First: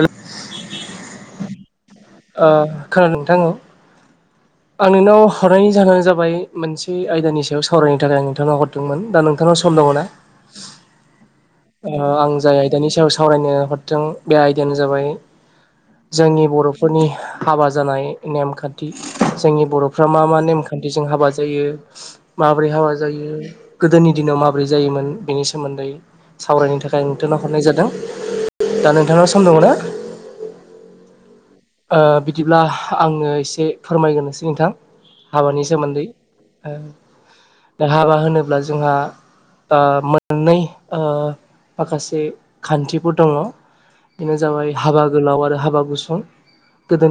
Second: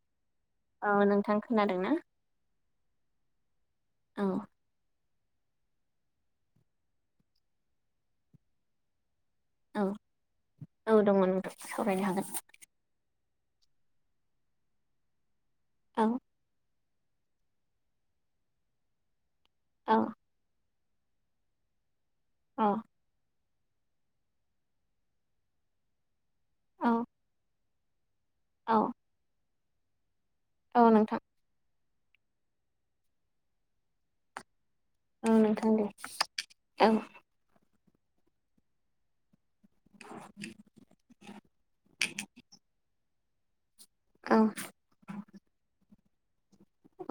ओ औ नोंथां खोनादोंना? ओ खोनादों नोंथा औ। औ आं नोंनाव हरनायनि जाहोनानो जाबाय मोनसे आयदानि सायाव सावरायनो थाखाय आं नोंथांनाव हरदोंमोन। दा नों नोंथांनाव सम औ दङ ना? औ दङ नोंथां सावरायनो हागोन आं जाय आयदानि सायाव सावरायनो हरदों बे आयदायानो जाबाय जोंनि बर' [unintelligible] हाबा जानाय नेमखान्थि जोंनि औ बर'फ्रा मा- मा नेमखान्थि खान्थिजों हाबा जायो माबोरै हाबा जायो? गोदोनि दिनाव माबोरै जायोमोन? बेनि सोमोन्दै सावरायनो औ थाखाय नोंथाव हरनाय जादों। औ दा नोंथांनाव सम दङ ना? औ नोंथां ओ बिदिब्ला आङो एसे फोरमायग्रोनोसै नोंथां। औ हाबानि नोंथां दे सोमोन्दै, औ दा हाबा होनोब्ला जोंहा ओ मोननै ओ माखासे खान्थिफोर दङ। बेनो औ जाबाय हाबा गोलाव आरो हाबा गुसुं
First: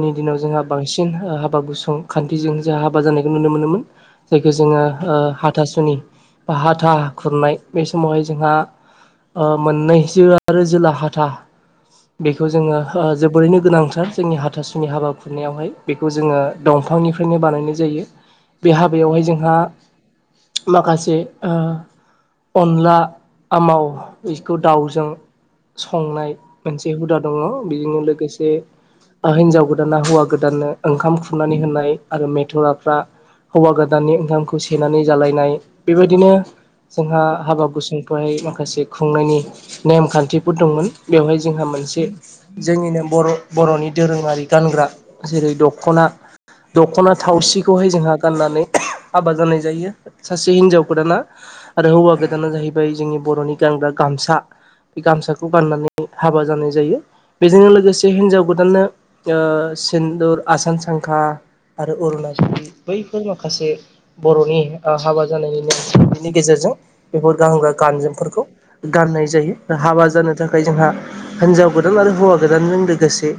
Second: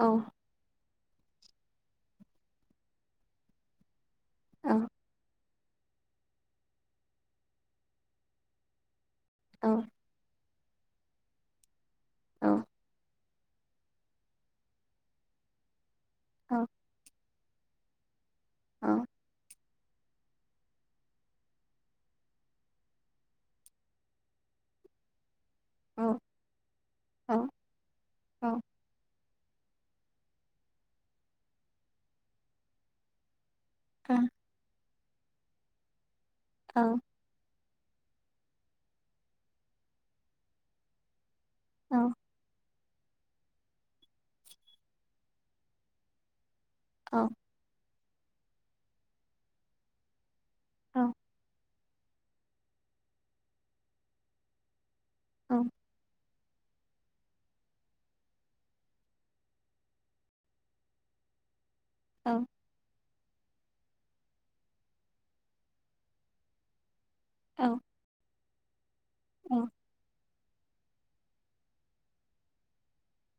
औ दिनाव जोंहा बांसिन हाबा गुंसुं खान्थिजों जों हाबा जानायखौ नुनो मोनोमोन। जायखौ जोङो हाथासुनि बा हाथा खुरनाय, बे समावहाय जोंहा ओ औ मोननै [unintelligible] आरो जोला हाथा औ बेखौ जोङो जोबोरैनो गोनांथार जोंनि हाथासुनि हाबा खुनायावहाय बेखौ जोङो औ दंफांनिफ्रायनो बानायनाय जायो। बे हाबायावहाय जोंहा माखासे ओ अनला आमाव बेखौ दाउजों औ संनाय मोनसे हुदा दङ। बेजोंनो लोगोसे हिनजाव गोदाना हौवा गोदाननो ओंखाम खुरनानै होनाय आरो मेथ'राफ्रा हौवा गोदाननि ओंखामखौ सेेनानै जालायनाय बेबायदिनो जोंहा हाबा गुसुंफोरहाय माखासे खुंनायनि नेम खान्थिफोर दंमोन। बेवहाय जोंहा मोनसे जोंनिनो बर'- बर'नि दोरोङारि गानग्रा जेरै दख'ना -दख'ना थावसिखौहाय जोंहा गाननानै हाबा जानाय जायो, सासे हिनजाव गोदाना। आरो हौवा गोदाना जाहैबाय जोंनि बर'नि गानग्रा गामसा बे गामसाखौ गाननानै हाबा जानाय जायो। बेजोंनो लोगोसे हिन्जाव गोदाननो ओ सिन्दुर, आसान सांखा आरो [unintelligible] बेफोर माखासे बर'नि हाबा जानायनि [unintelligible] गेजेरजों बेफोर गानग्रा -गानजोमफोरखौ गाननाय जायो। हाबा जानो थाखाय ओमफ्राय जोंहा हिनजाव गोदान आरो हौवा गोदानजों लोगोसे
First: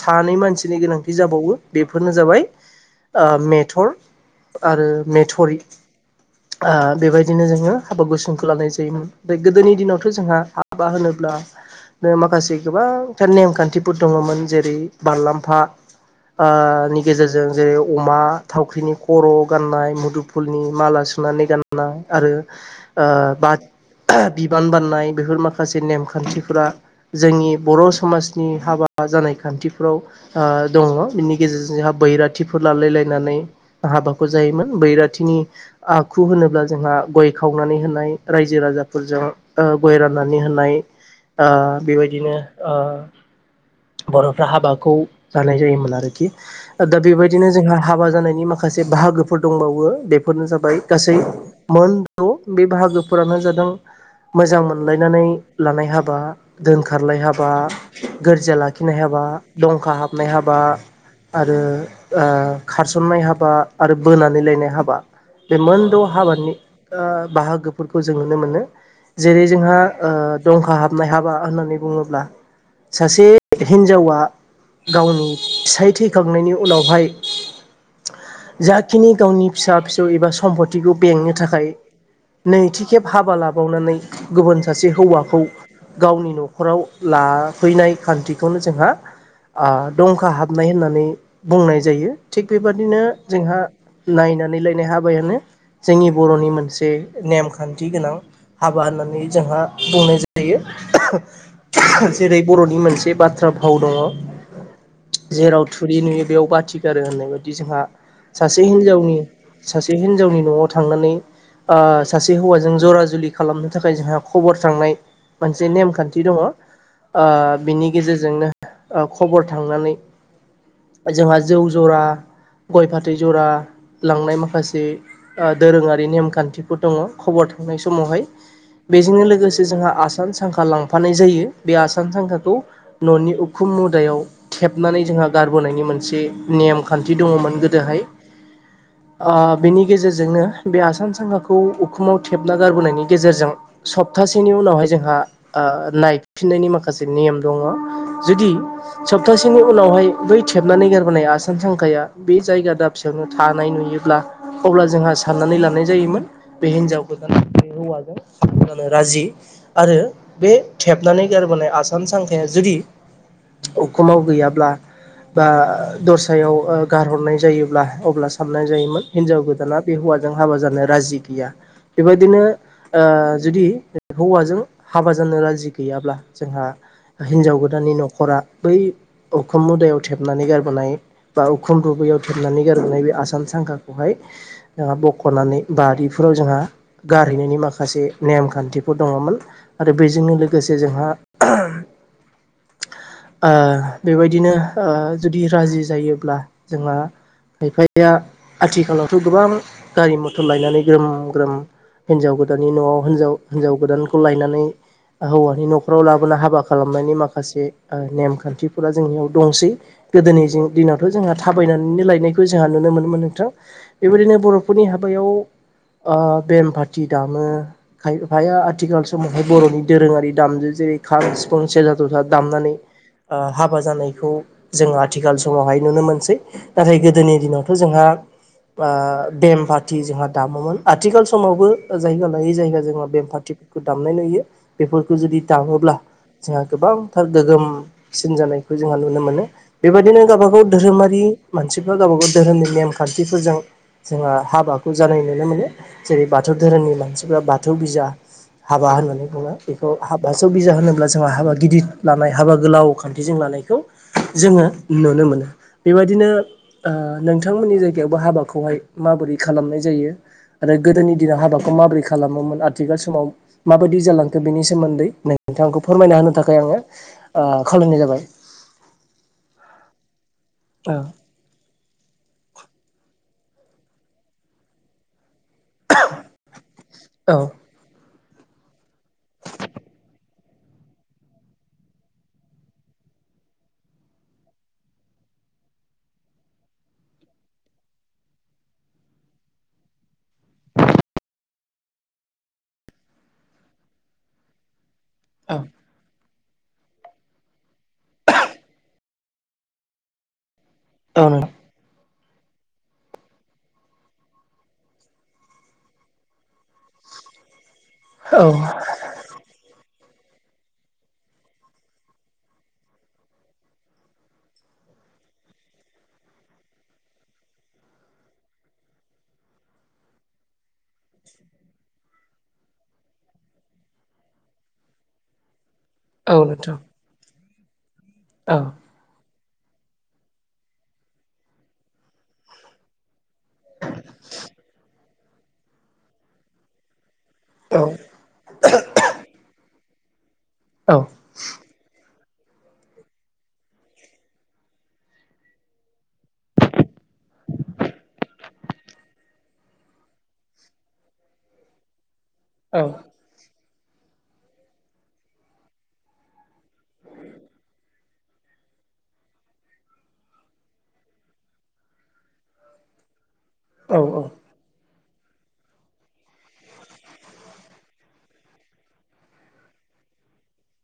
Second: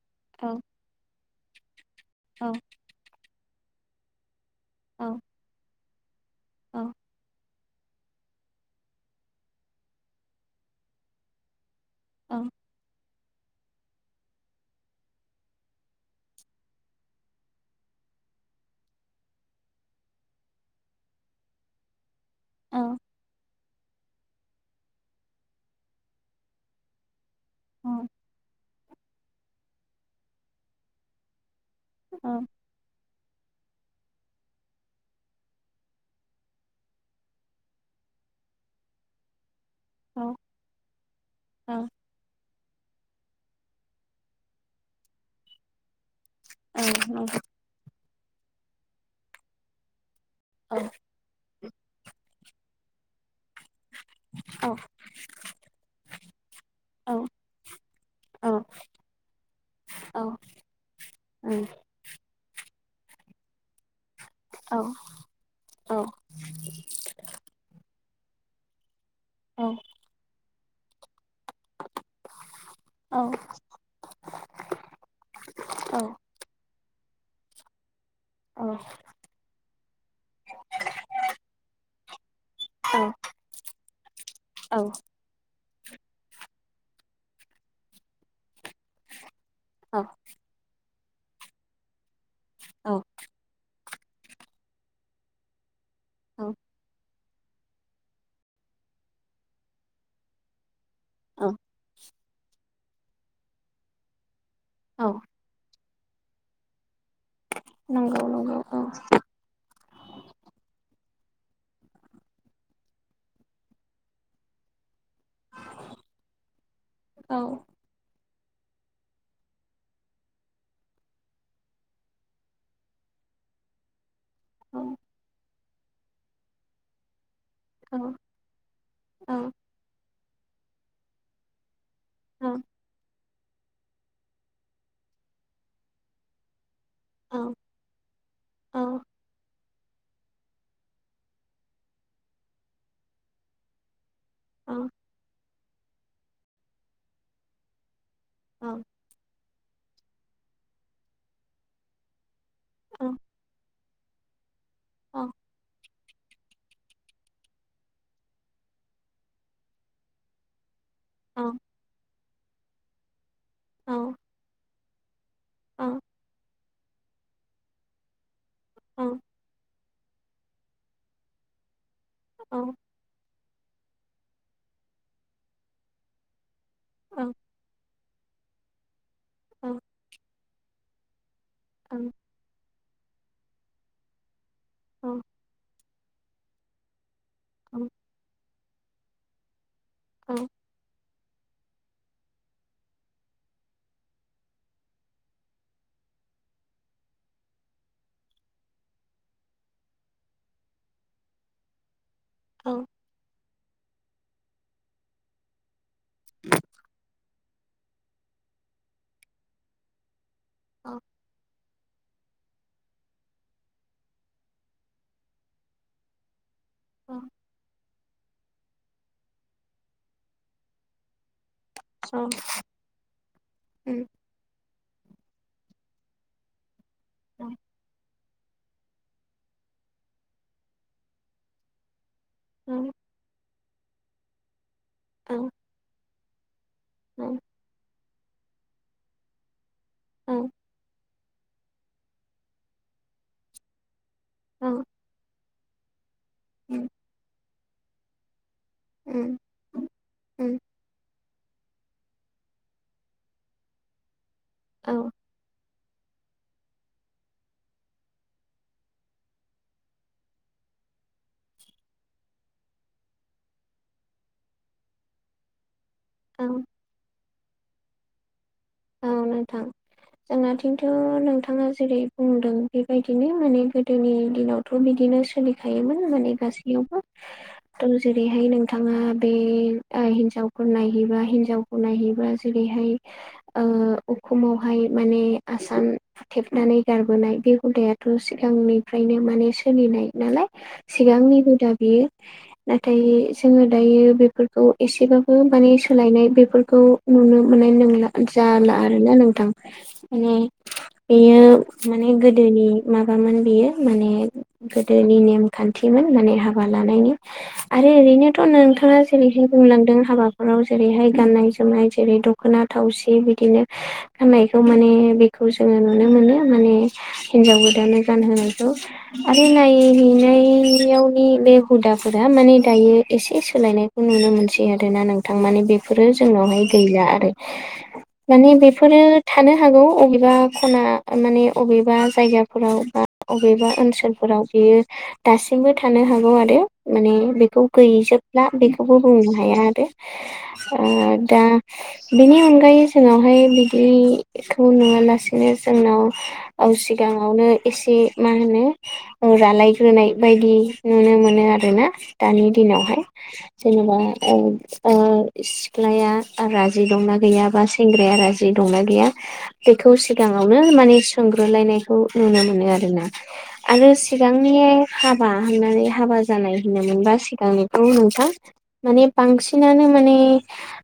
सानै मानसिनि गोनांथि [unintelligible] जाबावो बेफोरनो जाबाय मेथर आरो मेथरि। बेबायदिनो जोङो हाबा गुसुंखौ लानाय जायोमोन। गोदोनि दिनावथ' जोंहा हाबा होनोब्ला माखासे गोबांथार नेमखान्थिफोर दङमोन जेरै बालाम्फा [unintelligible] गेजेरजों जेरै अमा थावख्रिनि खर' गाननाय, मुदुफुलनि माला [unintelligible] सुनानै गाननाय आरो ओ [unintelligible] बिबान बाननाय, बेफोर माखासे नेमखान्थिफोरा जोंनि बर' समाजनि हाबा जानाय खान्थिफ्राव ओ दङ। बिनि गेजेरजों जोंहा बैराथिफोर लालाय लायनानै हाबाखौ जायोमोन। बैराथिनि आखु होनोब्ला जोंहा गय खावनानै होनाय रायजो-राजाफोरजों गय राननानै होनाय ओ बेबायदिनो ओ बर'फ्रा हाबाखौ जानाय जायोमोन आरोखि। दा बेबायदिनो जोंहा हाबा जानायनि माखासे बाहागोफोर दंबावो बेफोरनो जाबाय गासै मोन द'। बे बाहागोफोरानो जादों मोजां मोनलायनानै लानाय हाबा, दोनखारलाय हाबा [unintelligible] लाखिनाय हाबा, दंखा हाबनाय हाबा आरो खारसननाय हाबा आरो बोनानै लायनाय हाबा बे मोनद' हाबानि बाहागोफोरखौ [unintelligible] जों नुनो मोनो जेरै जोंहा दंखा हाबनाय हाबा होननानै बुङोब्ला सासे हिनजावा गावनि फिसाय थैखांनायनि उनावहाय जाखिनि गावनि फिसा फिसौ एबा सम्पतिखौ बेंनो थाखाय नैथि खेब हाबा लाबावनानै गुबुन औ सासे हौवाखौ गावनि न'खराव लाफैनाय खान्थिखौनो जोंहा औ दंखा हाबनाय होननानै बुंनाय जायो। थिग बेबादिनो औ जोंहा नायनानै लायनाय हाबायानो जोंनि बर'नि औ मोनसे नेमखान्थि गोनां हाबा होननानै जोंहा बुंनाय जायो। औ जेरै बर'नि मोनसे बाथ्रा भाव दङ'। औ जेराव थुरि नुयो बेयाव बाथि गारो होननाय बायदि जोंहा नंगौ नंगौ सासे औ हिनजावनि सासे हिनजावनि न'आव थांनानै ओ सासे हौवाजों जरा जुलि खालामनो थाखाय जोंहा खबर थांनाय मोनसे नेमखान्थि दङ'। ओ औ बिनि गेजेरजोंनो खबर थांनानै जोंहा जौ जरा गय फाथै जरा लांनाय औ माखासे ओ दोरोङारि नेमखान्थिफोर दङ'। खबर थांनाय औ समावहाय बेजोंनो औ लोगोसे जोंहा आसान सांखा लांफानाय जायो। बे आसा सान औ सांखाखौ ननि उखुम मुदायाव थेबनानै जोंहा गारबोनायनि मोनसे नेम खान्थि औ दङ'मोन गोदोहाय। औ आ बेनि गेजेरजोंनो बे आसान सांखाखौ उखुमाव थेबना गारबोनायनि गेजेरजों सब प्तासेनि औ उनावहाय जोंहा आ नायफिननायनि माखासे नियम दङ'। जुदि औ सप्तासेनि उनावहाय बै थेबनानै गारबोनाय आसामान सांखाया बे जायगा औ दाबसेयावनो थानाय नुयोब्ला अब्ला जोंहा साननानै लानाय जायोमोन बे हिनजावखौ बे हौवाजों जानो राजि आरो बे थेबनानै गारबोनाय आसामान सांखाया जुदि उखुमाव गैयाब्ला बा दस्रायाव गारहरनाय जायोब्ला अब्ला साननाय जायोमोन हिनजाव गोदाना बे हौवाजों हाबा जानो राजि गैया। बेबायदिनो ओ जुदि हौवाजों हाबा जानो राजि गैयाब्ला जोंहा हिनजाव गोदाननि न' खरा बै उखुम मुदायाव थेबनानै गारबोनाय बा उखुम दुबैयाव थेबनानै गारबोनाय बे आसान सांखाखौहाय जोंहा औ बख'नानै बारिफोराव जोंहा गारहैनायनि उम माखासे नेम खान्थिफोर दङ'मोन आरो बेजोंनो उम लोगो गोसे जोंहा ओ बेबायदिनो ओ जुदि राजि जायोब्ला जोंहा खायफाया आथिखालावथ' गोबां गारि मथर लायनानै ग्रोम ग्रोम हिनजाव गोदाननि न'आव होनजाव हिनजाव गोदानखौ लायनानै ओ हौवानि न' खराव लाबोना हाबा खालामनायनि माखासे ओ नेमखान्थिफोरा जोंनियाव दंसै। गोदोनि जिं दिनावथ' जोंहा थाब फैनानैनो लायनायखौ जोंहा नुनो मोनोमोन नोंथां। बेबायदिनो बर'फोरनि हाबायाव ओ बेम पाटि उम दामो खायफाया आथिखाल समावहाय बर'नि दोरोङारि दामजु जेरै खाम, सिफुं, सेरजा, जथा दामनानै ओ हाबा जानायखौ जों आथिखाल समावहाय नुनो मोनसै। नाथाय गोदोनि दिनावथ' जोंहा बा बेमफाथि जोंहा दामोमोन। आथिखाल समावबो ओ जायगा लायै जायगा जोंहा बेम फाटिफोरखौ दामनाय नुयो। बेफोरखौ जुदि दामोब्ला जोंहा गोबांथार गोग्गोमसिन जानायखौ जोंहा नुनो मोनो। बेबायदिनो गावबागाव धोरोमारि मानसिफ्रा गावबा गाव धोरोमनि नेमखान्थिफोरजों जोंहा हाबाखौ जानाय नुनो मोनो। जेरै बाथौ धोरोमनि मानसिफ्रा बाथौ बिजा हाबा होननानै बुङो बेखौ हाब जौ बिजा होनोब्ला जोंहा हाबा गिदिर लानाय हाबा गोलाव खान्थिजों लानायखौ जोङो औ औ नुनो मोनो। बेबायदिनो ओ नोंथांमोननि जायगायावबो हाबाखौहाय माबोरै खालामनाय जायो आरो गोदोनि दिनाव हाबाखौ माबोरै खालामोमोन आथिखाल समाव माबायदि जालांखो बेनि सोमोन्दै नोंथांखौ फोरमायना होनो औ थाखाय आङो खावलायनाय जाबाय औ नोंथां जोंनाथिंथ औ नोंथाङा जेरै बुंदों बेबायदिनो माने गोदोनि दिनावथ बिदिनो सोलि योमोन माने औ गासैयावबो जेरैहाय नोंथाङा बे हिनजावफोर नायहैबा हिनजावखौ नायहैबा जेरैहाय [inaudible] उखमावहाय माने आसान बुथेबनानै गायबोनाय बे हुदायाथ' सिगांनिफ्राय बेनो माने सोलिनाय नालाय सिगांनि हुदा बियो नाथाय जोङो दायो बेफोरखौ एसेबाबो माने औ सोलायनाय बेफोरखौ नुनो मोननाय नंला जाला आरोना नोंथां उम नों माने बेयो माने गो दोनि माबामोन बियो माने गोदोनि नेमखान्थिमोन माने हाबा लानायनि आरो ओरैनोथ' औ नोंथाङा जेरैहाय बुंलांदों हाबाफोराव जेरैहाय गाननाय जोमनाय जेरै दख'ना थावसि बिदिनो फनायखौ माने बेखौ जोङो नुनो मोनो माने हिनजाव गो दाननो गानहोनायखौ आरो नायहैनायावनि बे हुदाफोरा माने दायो एसे सोलायनायखौ नुनो मोनसै आरोना नोंथां माने बेफोरो औ जोंनावहाय नोंथां गैला आरो माने औ बेफोरो थानो हागौ अबेबा खना माने अबेबा जायगाफोराव बा अबेबा ओनसोलफोर फोराव बेयो दासिमबो थानो हागौ आरो माने बेखौ औ गैजोबला बेखौबो बुंनो हाया आरो ओ दा बिनि अनगायै जोंहा हाय बिदिखौ नुवालासेनो जोंनाव ओ सिगां सिगाङावनो एसे मा होनो रालायग्रोनाय बायदि नुनो मोनो आरोना ना दानि दिनावहाय जेनेबा ओ सिख्लाया रा जि दंना गैयाबा सेंग्राया राजि दंना गैया बेखौ सिगाङावनो माने सोंग्रोलायनाय खौ नुनो मोनो आरोना आरो औ सिगांनि हाबा होननानै हाबा जानाय होनोमोनबा सिगांनिखौ नोंथां माने बांसिनानो माने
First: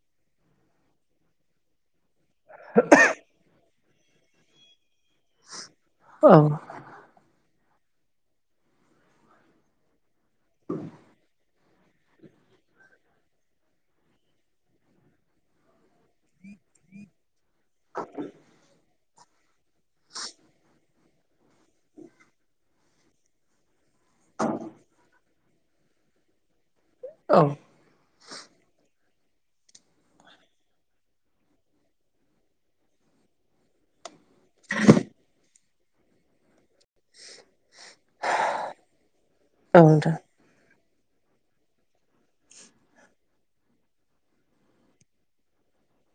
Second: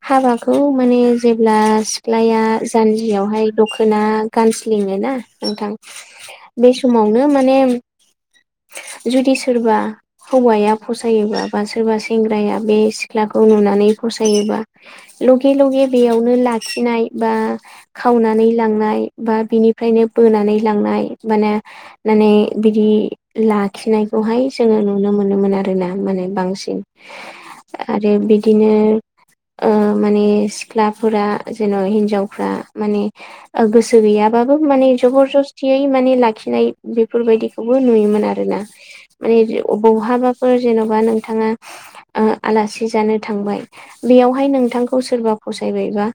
हाबा बेखौ माने जेब्ला सिख्लाया जानजियावहाय दखोना गानसलिङो ना नोंथां बे औ समावनो माने जुदि सोरबा हौवाया फसायोबा बा सोरबा सेंग्राया बे सिख्लाखौ नुनानै फसायोबा लगे लगे बेयावनो लाखिनाय बा खावनानै लांनाय बा बिनि फ्रायनो बोनानै लांनाय माने माने बिदि लाखिनायखौहाय जोङो नुनो मोनोमोन आरो ना बांसिन आरो बिदिनो ओ माने सिख्लाफोरा जेन' हिनजावफ्रा माने गोसो गैया बाबो माने जबर जस्तियै माने लाखिनाय बेफोरबायदिखौबो नुयोमोन आरो ना माने औ नोंथां बहाबाफोर जेन' बा नोंथाङा ओ आलासि जानो थांबाय बेयावहाय नोंथां सोरबा फसायबायबा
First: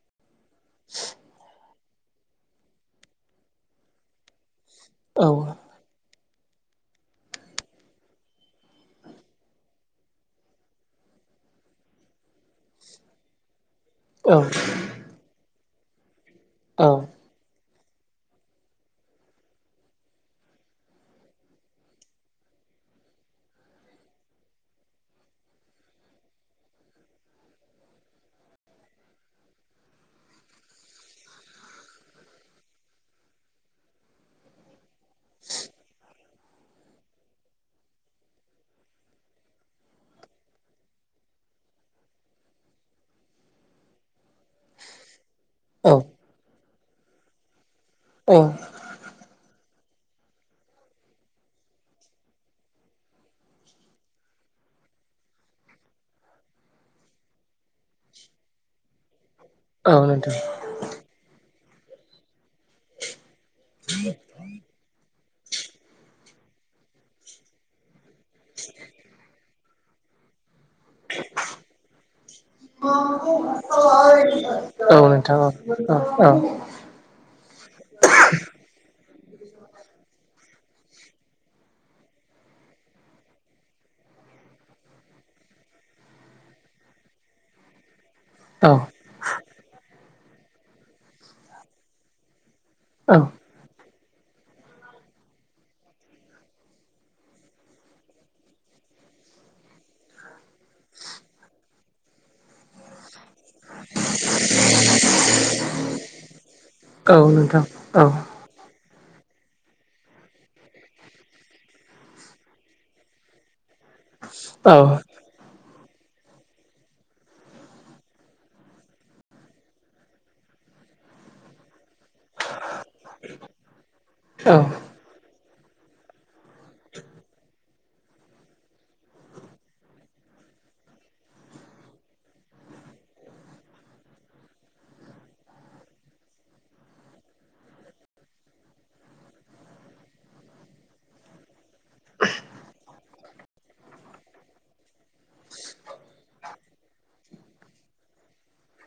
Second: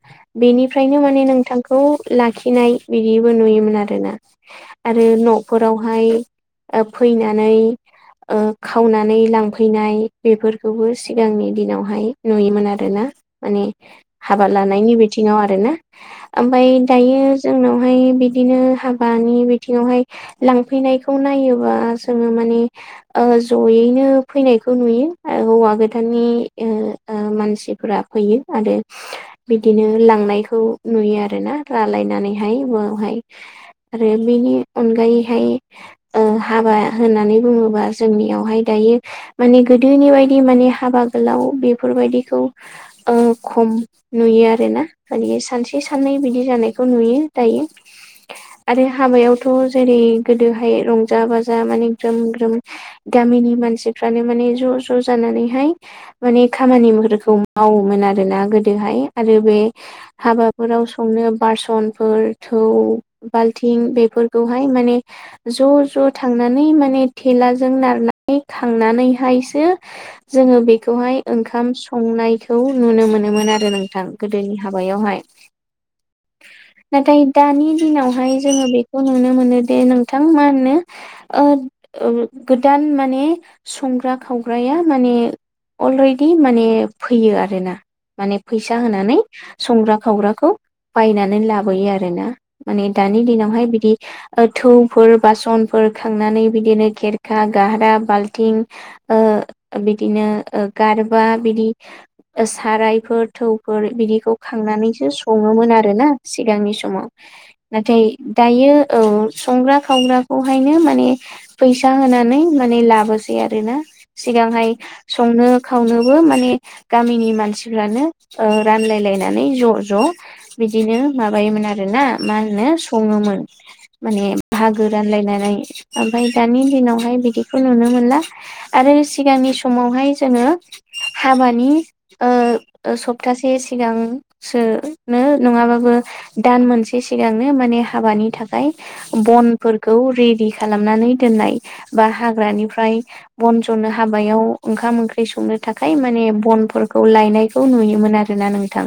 बेनिफ्रायनो माने नोंथां खौ लाखिनाय बिदिबो नुयोमोन आरोना आरो औ न'फोरावहाय ओ फैनानै ओ खावनानै लांफैनाय बेफोरखौबो सिगांनि दिनावहाय नुयोमोन आरोना माने औ हाबा लानायनि बिथिङाव आरो ना ओमफाय औ दायो जोंनाव ओमफाय बिदिनो हाबानि बिथिङावहाय लांफैनायखौ नायोबा जोङो माने ओ जयैनो फैनायखौ नुयो हौवा गोदाननि ओ मानसिफ्रा फयो आरो बिदिनो लांनायखौ नुयो आरोना रालायनानै हाय बवावहाय आरो बेनि अनगायैहाय ओं हाबा होननानै बुङोबा जों जोंनियावहाय दायो माने गोदोनि बायदि माने हाबा गोलाव बेफोरबायदिखौ ओ खम नुयो आरोना माने सानसे औ साननै बिदि जानायखौ नुयो दायो औ आरो हाबायावथ' जेरै गोदोहाय रंजा बाजा माने ग्रोम-ग्रोम गामिनि मानसिफ्रानो माने ज ज'-ज' जानानैहाय माने खामानिफोरखौ माव समोन आरोना गोदोहाय आरो बे औ नोंथां हाबाफोराव संनो बासनफोर थौ बाल्थिं बेफोरखौहाय माने ज' ज' थांनानै माने थेलाजों नारनानै थांनानैहायसो जोङो बेखौहाय ओंखाम सं नुनो मोनोमोन आरो नोंथां गोदोनि औ हाबायावहाय। नोंथां औ औ नाथाय दानि दिनावहाय जोङो बेखौ नुनो मोनो दि नोंथां मा होनो ओ गोदान माने संग्रा खावग्राया माने अलरेडि माने फैयो आरोना माने औ फैसा होनानै संग्रा खावग्रा खौ बायनानै लाबोयो आरोना माने औ दानि दिनावहाय बिदि थौफोर बासनफोर खांनानै बिदिनो खेरखा, गाह्रा, बाल्थिं ओ बिदिनो गारबा बिदि सारायफोर थौफोर बिदिखौ खांनानैसो सङोमोन आरोना सिगांनि समाव। औ नोंथां नाथाय औ दायो ओ संग्रा खावग्राखौहायनो माने फैसा होनानै माने लाबोसै आरोना। सिगांहाय औ संनो खावनोबो माने गामिनि मानसिफ्रानो रानलायलायनानै ज' ज' बिदिनो माबायोमोन आरोना मा होनो सङोमोन, माने औ बाहागो रानलायनानै ओमफ्राय दानि दिनावहाय बिदिखौ नुनो मोनला। आरो सिगांनि समावहाय जोङो हाबानि ओ सप्तासे सिगांसोनो नङाबाबो दान मोनसे सिगांनो माने हाबानि थाखाय बनफोरखौ रेडि खालामनानै दोनाय बा हाग्रानिफ्राय बन जोंनो हाबायाव ओंखाम ओंख्रि संनो थाखाय। माने बनफोरखौ लायनायखौ नुयोमोन आरोना नोंथां।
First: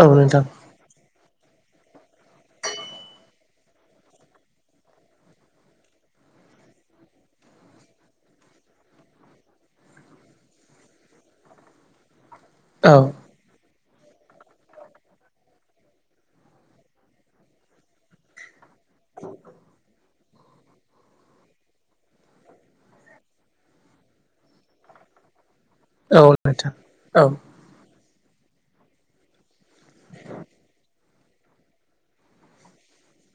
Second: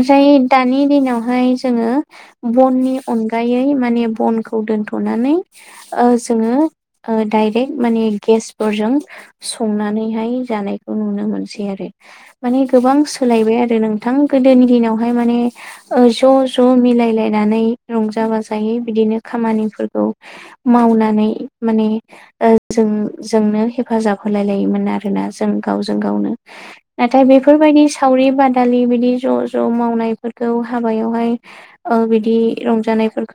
औ नोंथां दानि दिनावहाय जोङो बननि अनगायै माने बनखौ दोनथ'नानै ओ जोङो दायरेक्ट माने गेसफोरजों संनानैहाय जानाय नुनो मोनसै आरो माने औ गोबां सोलायबाय आरो नों गोदोनि दिनावहाय माने ज' ज' मिलायलायनानै रंजा बाजा जायो बिदिनो खामानिफोरखौ मावनानै माने जों जोंनो हेफाजाब होलाय लायोमोन आरोना जों गावजों औ गावनो नोंथां नाथाय औ बेफोरबायदि सावरि बादालि बिदि ज' ज' माव मावनायफोरखौ हाबायावहाय बिदि रंजानायफोरखौ